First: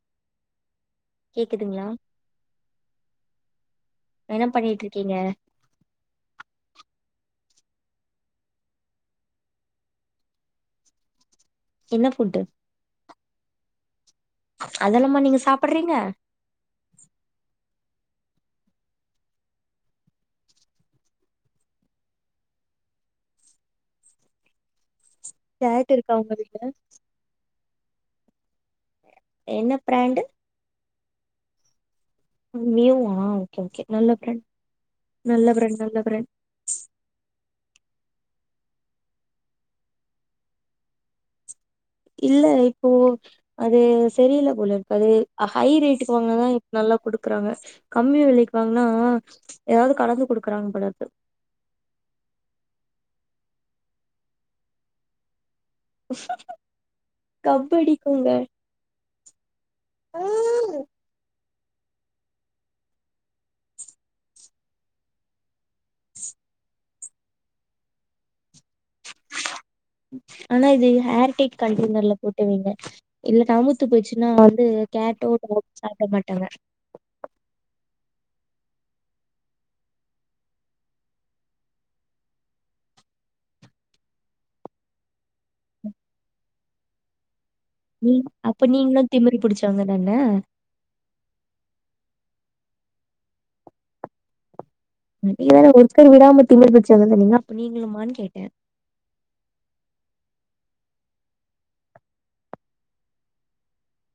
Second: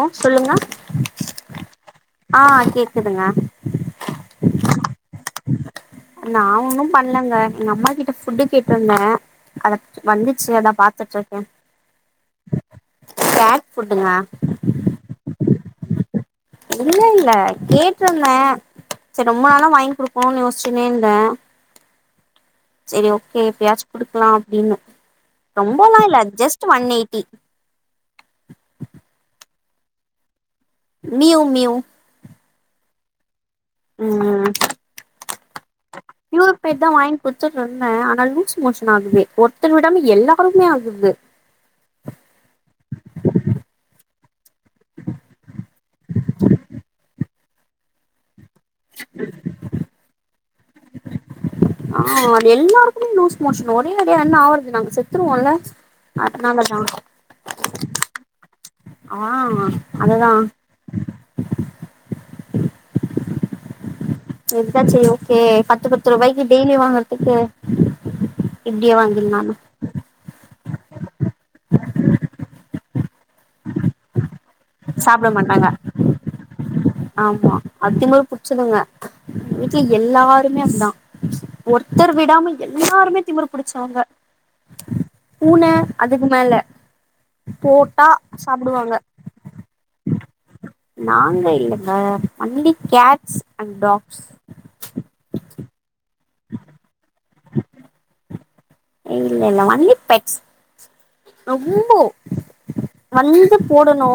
அ சொல்லுங்க கேக்குதுங்களா ஆ கேக்குதுங்க என்ன பண்ணிட்ருக்கீங்க நா ஒன்னு பண்லங்க எங்க அம்மா கிட்ட ஃபுட்டு கேட்டிருந்த அத வந்துச்சு அதா பாத்துட்டுருக்கே என்ன ஃபுட்டு ஃபேட் ஃபுட்டுங்க அதெல்லாமா நீங்க சாப்புறீங்க இல்ல இல்ல கேட்டிருந்த சரி ரொம்ப நாளா வாங்கி கொடுக்கணுனு யோசிச்சுனே இருந்த சரி ஓகே இப்பயாச்சி குடுக்கலா அப்டினு கேட் ரொம்பலா இருக்கா இல்ல உங்க வீட்ல ஜஸ்ட் ஒன் எயிட்டி என்ன பிராண்டு மியவ் மியவ் மியவ்வா ஓகே ஓகே நல்ல பிரெண்ட் ம் நல்ல பிரண்ட் நல்ல பிரண்ட் இன்னைக்கிதா வாங்கி குடுத்துட்டு இருந்த ஆனா லூஸ் மோஷன் ஆகுது ஒருத்தர் விடாம எல்லாருக்குமே ஆகுது இல்ல இப்போ அது சரியில்ல போலிருக்கு அது ஹைரேட்டுக்கு வாங்க்னாதா நல்லா குடுக் குறாங்க கம்மி வெலைக்கு வாங்னா எதாவ்து கலந்து குடுக்குறாங்க போலருக்கு ஆ அது எல்லாருக்குமே லூஸ் மோஷன் ஒரேடியா என்ன ஆவற்து நாங்க செத்துருவோல்ல. அத்னாலதா கப்படிக்குங்க ஆ அததா இதுதா செரி ஓகே பத்து பத்து ரூபாய்க்கு டெய்லி வாங்கற்துக்கு இப்டியே வாங்கிர்லாமே ஆனா இது ஹேர் டைட் கண்டைனர்ல போட்டு வைங்க இல்ல நமுத்து போய்ச்சுன்னா அவ்ள் இது சாப்ட கேட்டோட் மாட்டாங்க ஓட்ஸ் சாப்ட மாட்டாங்க ஆமா அத் திமிரு புட்ச்சதுங்க வீட்ல எல்லாருமே அப்டிதா ஒருத்தர் விடாம எல்லாருமே திமிரு புடிச்சவங்க. பூன அதுக்கு மேல போட்டா நீ அப்ப சாப்புடுவாங்க நீங்களு திமிரு புடிச்சவங்கதான நாங்க இல்லங்க ஒன்லி கேட்ஸ் அண் டாக்ஸ் நீங்கதான ஒருத்தர் விடாம திமிரு புச்சவங்கனு சொன்னீங்க அப்ப நீங்களுமான் கேட்டே இல்ல இல்ல ஒன்லீ பெட்ஸ் ரொம்போ வந்து போடணு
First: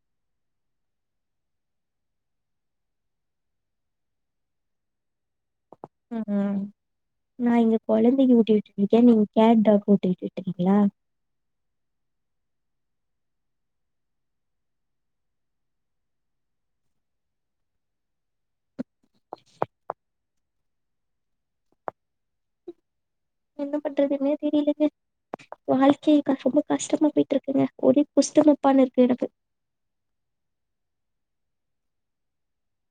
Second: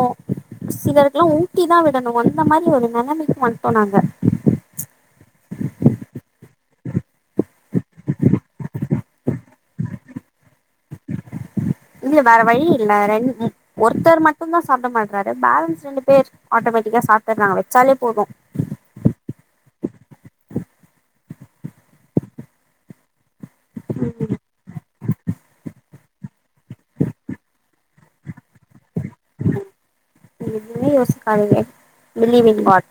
சிலருக்லா ஊட்டி தா விடணு அந்த மாரி ஒரு நெலமைக்கு வந்ட்டோ நாங்க ம் ம் [inaudible] நா இங்க கொழந்தைக்கு ஊட்டி விட்டுட்ருக்கே நீங் கேட் டாக்கு ஊட்டிவிட்டுருக்கிங்ளா இல்ல வேற வழி இல்ல ரெண் ஒருத்தர் மட்டுந்தா சாப்ட மாட்றாரு பேலன்ஸ் ரெண்டு பேர் ஆட்டோமேட்டிக்கா சாப்டுறாங்க வெச்சாலே போது என்ன பண்றதுனே ம் தெரிலெங்க வாழ்க்கை க ரொம்ப கஷ்டமா போயிட்டுருக்குங்க ஒரே குஸ்ட்டமப்பானிருக்கு எனக்கு நீங்க எதுவுமே யோசிக்காதிங்க பிலீவ் இன் காட்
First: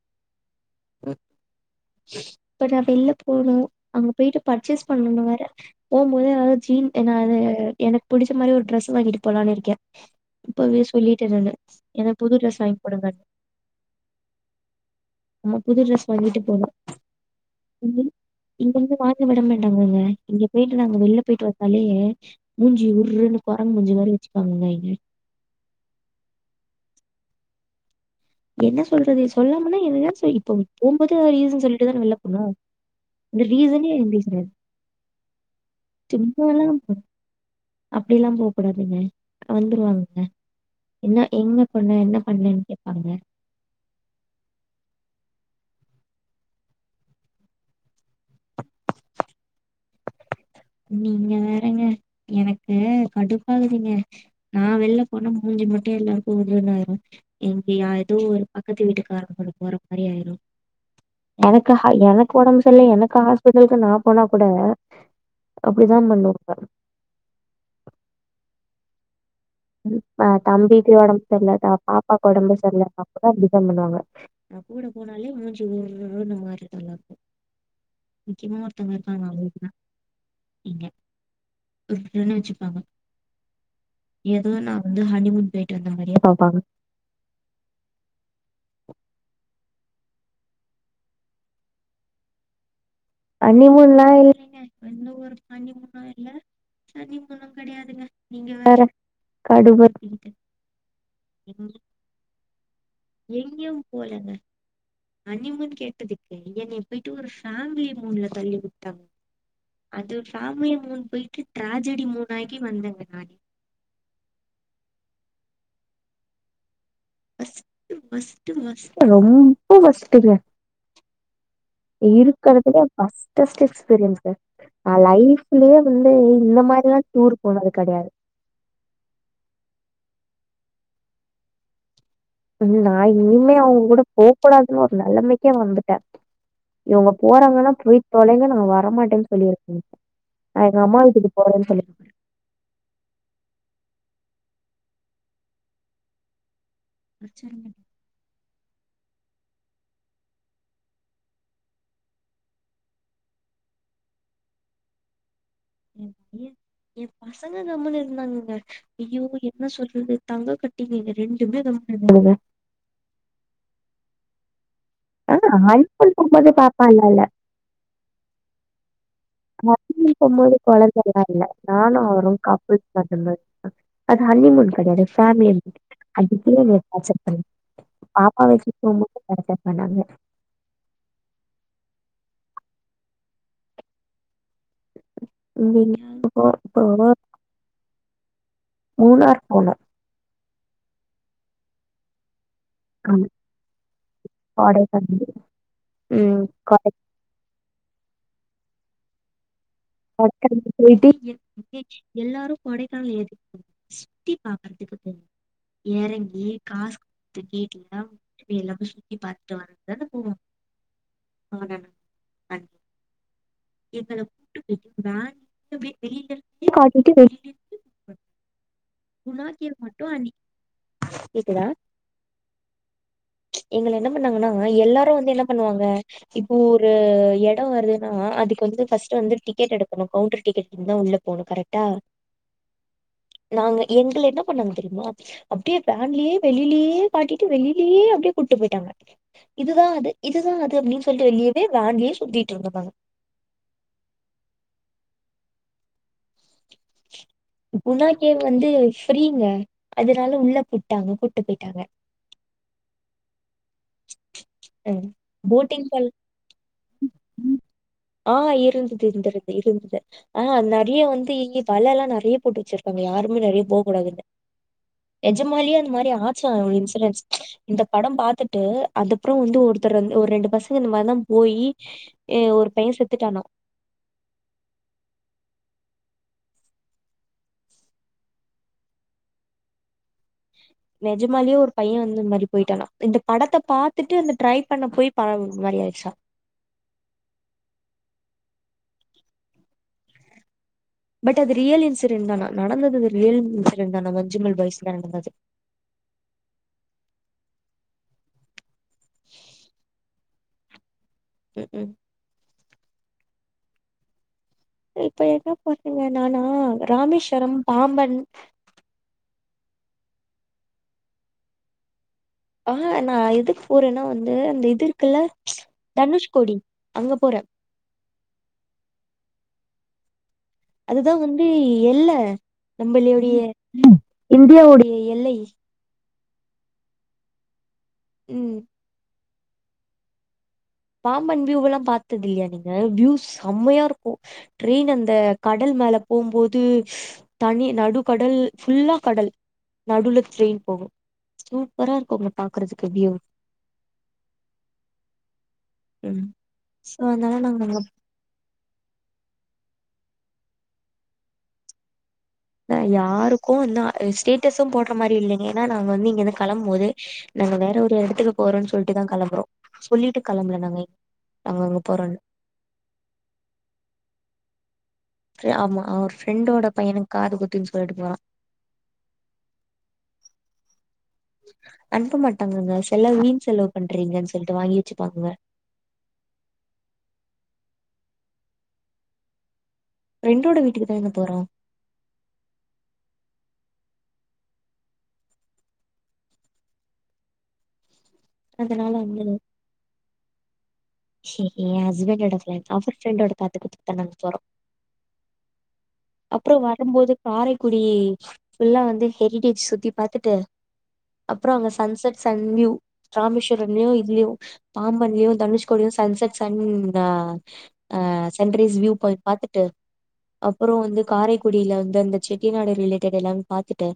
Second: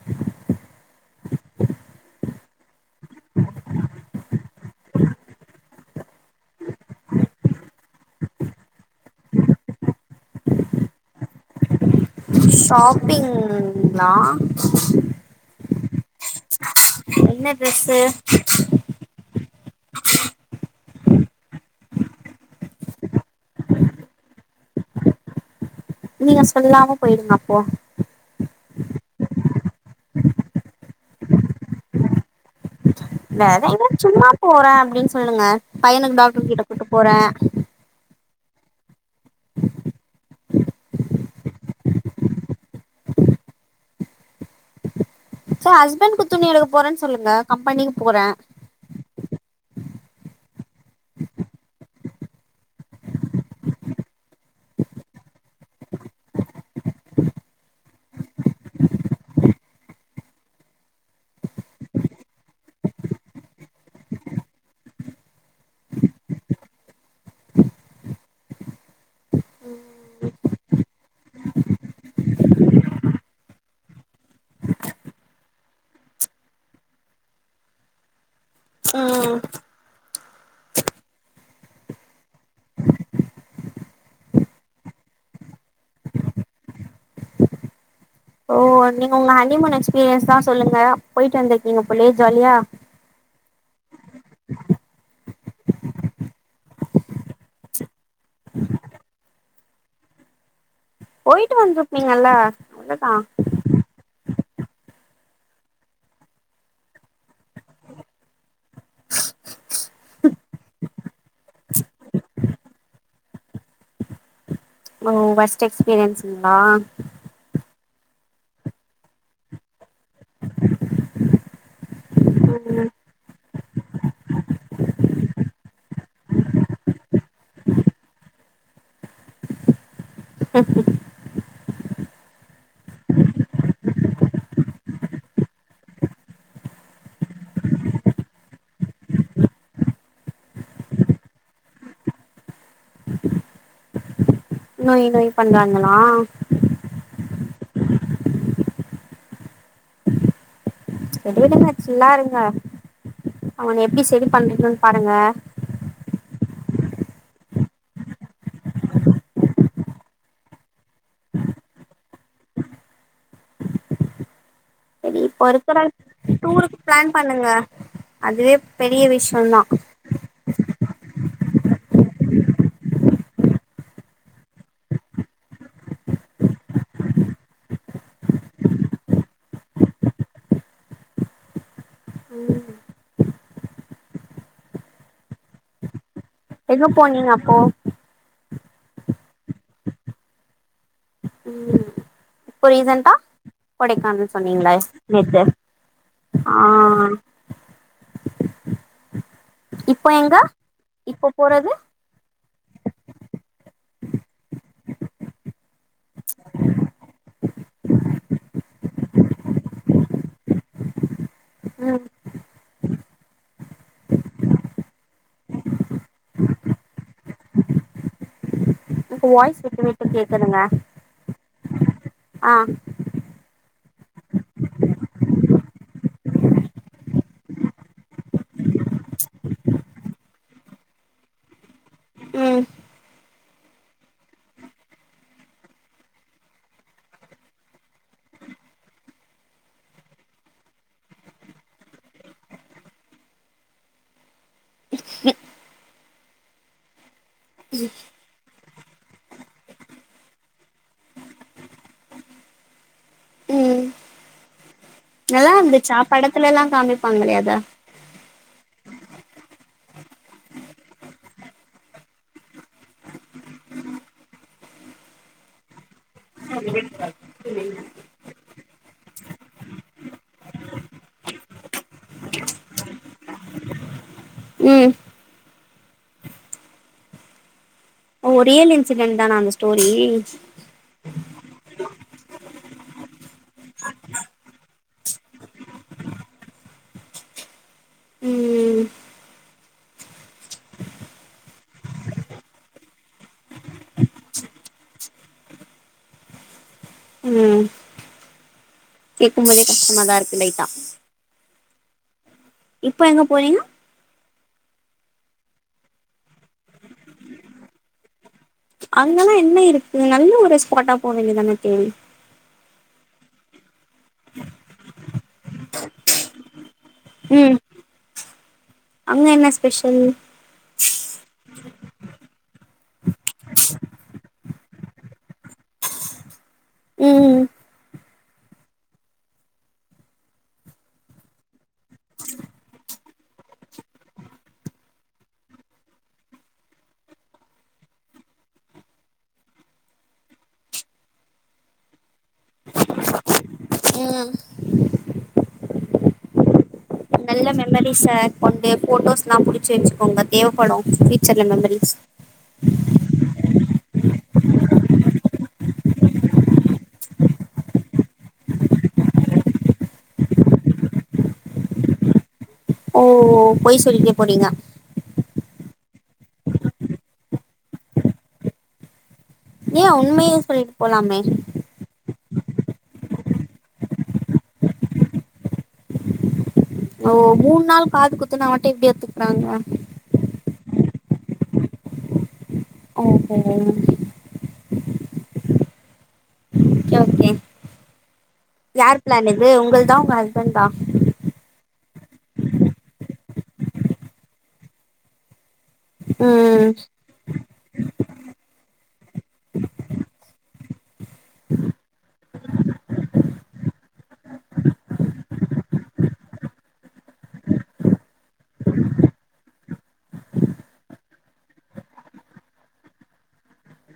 இப்ப நா வெள்ல போணு அங்க போயிட்டு பர்ச்சேஸ் பண்ணணு வேற போம்மோது எதாவ்து ஜீன் ஏனா அது எனக் புடிச்ச மாரி ஒரு ட்ரெஸ்ஸு வாங்கிட்டு போலான் இருக்கே இப்பவே சொல்லிட்டே நானு எனக் புது ட்ரெஸ் வாய்ங்குடுங்கனு ங்ளா ஆமா புது ட்ரெஸ் வாங்கிட்டு போணு என்ன ட்ரெஸ்ஸு இங்க வந்து வாங்க விட மாட்டாங்கங்க இங்க போயிட்டு நாங்க வெளில போய்ட்டு வந்தாலே மூஞ்சி உர்ருனு கொரங்கு மூஞ்சி மாரி வெச்சுப்பாங்கங்க இங்க நீங்க சொல்லாம போயிடுங்க அப்போ என்ன சொல்றது சொல்லாமனா எல்லா செ இப்ப போம்போது ரீசன் சொல்லிட்டுதான வெள்ல போணு வேற எதா சும்மா போறே அப்டின் சொல்லுங்க பையனுக்கு டாக்ட்ரு கிட்ட கூட்டு போறே அப்டில்லா போக்கூடாதுங்க வந்துருவாங்கங்க என்ன எங்க போன என்ன பண்ணேன் கேப்பாங்க சோ ஹஸ்பண்க்கு துணி எடுக்க போறேனு சொல்லுங்க கம்பெனிக்கு போற நீங்க வேறெங்க எனக்கு கடுப்பாகுதிங்க நா வெள்ல போனா மூஞ்சு மட்டு எல்லாருக்கு உர்ருனு ஆயிரு இங்கியா எதோ ஒரு பக்கத்து வீட்டுக்காரங்க கூட போற மாரி ஆயிரு எனக்கு ஹ எனக்கு ஒடம்பு செரில்ல எனக்கு ஹாஸ்பிட்டலுக்கு நா போனா கூட அப்டிதா பண்ணுவாங்க அ தம்பிக்கு ஒடம்பு சரிலா பாப்பாக்கு ஒடம்பு சரில அப்பதா அப்டிதா பண்ணுவாங்க நா கூட போனாலே மூஞ்சு உர்ண்ணு மாருதாலாக்கு முக்கியமா ஒருத்தங்க இருக்காங்க ம் அவங்க [unintelligible] இங்க உர்ருன்னு வச்சுப்பாங்க ஏதோ நா வந்து ஹனிமூன் போயிட்டு வந்த மாரியே பாபாங்க ஓ நீங்க உங்க ஹனிமூன் எக்ஸ்பீரியன்ஸ் தா சொல்லுங்க போயிட்டு வந்திருக்கீங்க போலயே ஜாலியா கனிமூன்ல இல்லைங்க எந்த ஒரு ஹனிமூணு இல்ல ஹனிமூன்னு கெடையாதுங்க நீங்க வேற கடுப்பேத்திக்கிட்டு போயிட்டு வந்திருப்பீங்கல்ல அதுதா எங்கயும் போலங்க ஹனிமூன் கேட்டதுக்கு என்ன போய்ட்டு ஒரு ஃபேமிலி மூன்ல தள்ளி விட்டாங்க அது பேமி மூன் போயிட்டு ட்ராஜடி மூன் ஆகி வந்தங்க நானு ஓ ஒர்ஸ்ட்டு எக்ஸ்பீரியன்ஸுங்களா ஒர்ஸ்ட்டு ஒர்ஸ்ட்டு ஒர்ஸ்ட்டு ரொம்ப ஒர்ஸ்ட்டுங்க இருக்கறதுலே ம் ஒர்ஸ்ட்டஸ்ட் எக்ஸ்பீரியன்ஸ்ங்க ந லைஃப்லயே வந்து இந்த மாரிலா டூர் போனது கெடையாது ஹ [inaudible] நா இனிமே அவங்க கூட போக கூடாதுன்னு ஒரு நெலமைக்கே வந்துட்டே இவங்க போறாங்கன்னா போய் தொலைங்க நாங்க வரமாட்டேன்னு சொல்லிருக்கணு எங்கம்மா வீட்டுக்கு போறன்னு சொல்லிருக்க நொய் நொய் பண்றாங்களா வச்சுருவோ சரி விடுங்க சில்லா இருங்க அவன எப்டி செரி பண்றன்னு பாருங்க எ பைய எ பசங்க கம்முன்ன இருந்தாங்கங்க ஐயோ என்ன சொல்றது தங்ககட்டிங்கங்க ரெண்டுமே கம்முனு இருக்கு சரி ஆ இப்போ இருக்கிற ஹனிமூன் போம்போது டூருக்கு பாப்பாலா ப்ளான் இல்ல பண்ணுங்க அதுவே பெரிய விஷயந்தா ஹனிமூன் போம்போது குழந்தையல்லா இல்ல நானு அவரு கப்புள்ஸ் [unintelligible] அது ஹனிமூன் கடையாது பேமலி மூன் அதுக்கே இவ்ளோ டார்ச்சர் பண் [inaudible] பாப்பா வச்சுட்டு [unintelligible] பண்ணாங்க ம் உங்க [unintelligible] எங்க போனீங்க அப்போ மூணார் போனோ ம் இப்ப ரீசன்டா ஆமா கொடைக்கானல் சொன்னீங்களே கொடைக்கானல் நேத்து ம் ஆ கொடை இப்போ [inaudible] எங்க இப்போ போறது எல்லாரு கொடைக்கானல் எதுக்கு போவோ எ சுத்தி பாக்குறதுக்கு போவோ எறங்கி காசு கேட் எல்லா எல்லாமே சுற்றி பாத்துட்டு வந்ததுதான போவோ ம் [unintelligible] [inaudible] கட்டிட்டு வெளிலே உங்க வாய்ஸ் கேவ் விட்டு வீட்டு மட்டு அன்னைக்கு கேக்குதுங்க கேக்குதா ஆ எங்கள என்ன பண்ணாங்கன்னா எல்லாரு வந்து என்ன பண்ணுவாங்க இப்போ ஒருஎட வருதுன்னா அதுக்கு வந்து ஃபஸ்ட்டு வந்து டிக்கெட் எடுக்கணு கவுண்டர் டிக்கெட் உள்ள போனு கரெட்டா ம் நாங்க எங்கள என்ன பன்னாங்க தெரியுமா அப்டியே வேன்லயே வெளிலயே காட்டிட்டு வெளிலயே அப்டியே கூட்டு போயிட்டாங்க இதுதா அது இதுதா அது அப்டின் சொல்லிட்டு வெளியவே வேன்லயே சுத்திட்டு இருந்துருகாங்க குணா கேவ் வந்து ஃப்ரீங்க அதனால உள்ள கூப்ட்டாங்க கூப்ட்டு போய்ட்டாங்க ம் உம் நல்லா இருந்துச்சா படத்துலல்லா காமிப்பாங்கலே அதா ஆ இருந்துது இருந்து இருந்துது ஆ நெறய வந்துஇங்கி வலல்லாம் நெறய போட்டு வச்சிருக்காங்க யாருமே நெறய போக்கூடாதுன்னு நெஜமாலியே அந்த மாரி ஆச்சா இன்சூரன்ஸ் இந்த படம் பாத்துட் அதுப்பறம் வந்து ஒருத்தர் ஒரு ரெண்டு பசங்க இந்த மாதிரிதா போயி ஏ ஒரு பையன் செத்துட்டானா ம் ஓ ரியல் இன்சிடென்ட் தானா அந்த ஸ்டோரி நெஜமாலியே ஒரு பையன் வந்து இந்த மாரி போய்ட்டானா இந்த படத்தை பாத்துட்டு அந்த ட்ரை பண்ண போய் பாவம் இந்த மாரி ஆய்டுச்சா ம் பட் அது ரியல் இன்சிடென்ட் தானா நடந்தது அது ரியல் இன்சிடென்ட் தானா மஞ்சமல் பாய்ஸ்ல நடந்தது ம் கேக்கு போதே கஷ்டமாதா இருக்கு லைட்டா ம்க்கு இப்ப எங்க போறீங்க இப்ப என்ன பண்ணுவே நானு ராமேஸ்வரம் பாம்பன் அங்கல்ல என்ன இருக்கு நல்ல ஒரு ஸ்பாட்டா போக வேண்டியதான தோழி ஆ நான் எதுக்கு போறன்னா வந்து அந்த இது இருக்குல்ல தனுஷ்கோடி அங்க போற ம் அங்க என்ன ஸ்பெஷல் அதுதா வந்து எல்ல நம்பளுடைய இந்தியாவுடைய எல்லை ம் ம் பாம்பன் வியூவல்லா பாத்தது இல்லயா நீங்க வியூ செம்மையாருக்கு டிரெயின் அந்த கடல் மேல போம்போது தனி நடு கடல் ஃபுல்லா கடல் நடுவ்ல டிரெயின் போகு சூப்பரா இருக்கு பாக்கறதுக்கு வியூ ம் ம் சோ அதனால நல்ல நாங்க மெமரிஸ்ஸ கொண்டு போட்டோஸ்ல்லா புடிச்சு வச்சுக்கோங்க தேவைப்படு ஃபியூச்சர்ல மெமரிஸ் நா யாருக்கு வந்து ஸ்டேட்டஸு போடுற மாரி இல்லைங்க ஏன்னா நா வந்து இங்கிருந்து கெளம்பு போது நாங்க வேற ஒரு எடத்துக்கு போறோன் சொல்ட்டுதா கெளம்புறோ சொல்லிட்டு கிளம்பல நாங்க நாங்க அங்க போறோன்னு ஓ பொய் சொல்லிட்டே போறீங்க க்கு ஆமா அவர் ஃப்ரெண்டோட பையனுக்கு காது குத்துன் சொல்ட்டு போறோ ஏ உண்மயே சொல்லிட்டு போலாமே அனுப்ப மாட்டாங்கங்க செலவு வீண் செலவு பண்றீங்கன் சொல்லிட்டு வாங்கி வச்சுப்பாங்கங்க ஓ மூணு நாள் காது குத்துன்னா மட்டு எப்டி ஒத்துக்குறாங்க ஃபிரெண்டோட வீட்டுக்குதான போறோ [unintelligible] ஓகே அதனால யார் வந்து பிளான் இது உங்கள் தா இல்ல உங்க ஹஸ்பண்ட் தா என் ஹஸ்பண்டோட ஃபிரண்ட் அவர் ஃபரெண்டோட காது குத்துக்குதா நாங்க போறோ அப்ற ம் வரும் போது காரைக்குடி ஃபுல்லா வந்து ஹெரிடேஜ் சுத்தி பாத்துட்டு அப்றோ அங்க சன்செட் சன் வீயு ராமேஸ்வரன்லியு இத்லியு பாம்பன்லயு தனுஷ் கூடயு சன்செட் சன் ஆ ஆ சன்ரைஸ் வியூ போய் பாத்துட்டு அப்றோ வந்து காரைக்குடியில வந்து அந்த செட்டிநாடு ரிலேட்டட் எல்லாமே பாத்துட்டு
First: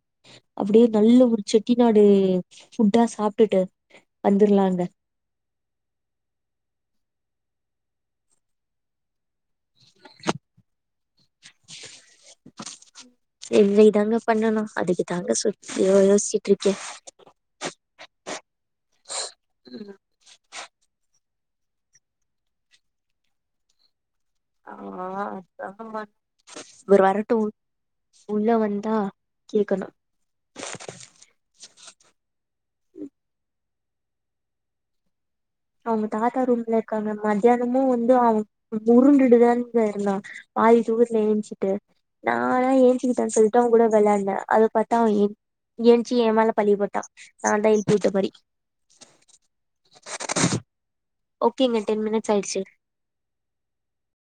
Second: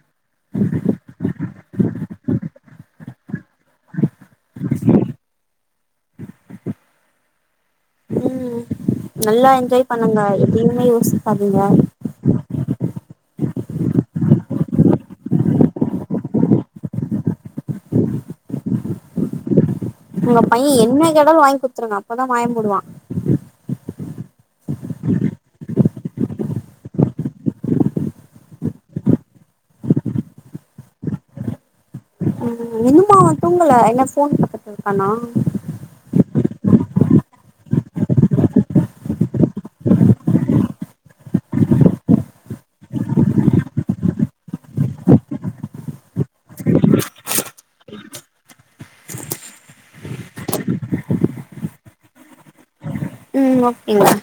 அப்டியே நல்ல ஒரு செட்டி நாடு ஃபுட்டா சாப்டுட்டு வந்துரலாங்க ம் நல்லா என்ஜாய் பண்ணுங்க எதையுமே யோசிக்காதீங்க எஞ்சாய் தாங்க பண்ணணு அதுக்கு தாங்க சுட் யோசிச்சிட்டு இருக்கே உங்க பைய என்ன கேட்டாலு வாங்கி குடுத்துருங்க அப்பதா வாய முடுவா ஆ அதாங்க அவ இவரு வரட்டு உள்ள வந்தா கேக்கணு ம் இன்னுமா அவ தூங்கல என்ன ஃபோன் பாத்துட்டு இருக்கானா அவுங்க தாத்தா ரூம்ல இருக்காங்க மத்தியானமு வந்து அவ உருண்டுட்டுதானுங்க இருந்தா பாதி தூக்கத்துல எழுசிட்டு நானு ஏஞ்சிக்கிட்டா சொல்லிட்ட அவ கூட வெளையாட்ன அது பாத்தா அவ ஏன் ஏஞ்சி ஏமேல பழியப்போட்டா நா தா எழுப்பி விட்ட மாரி ஓகேங்க டென் மினிட்ஸ் ஆயிட்சி ம் ஓகேங்க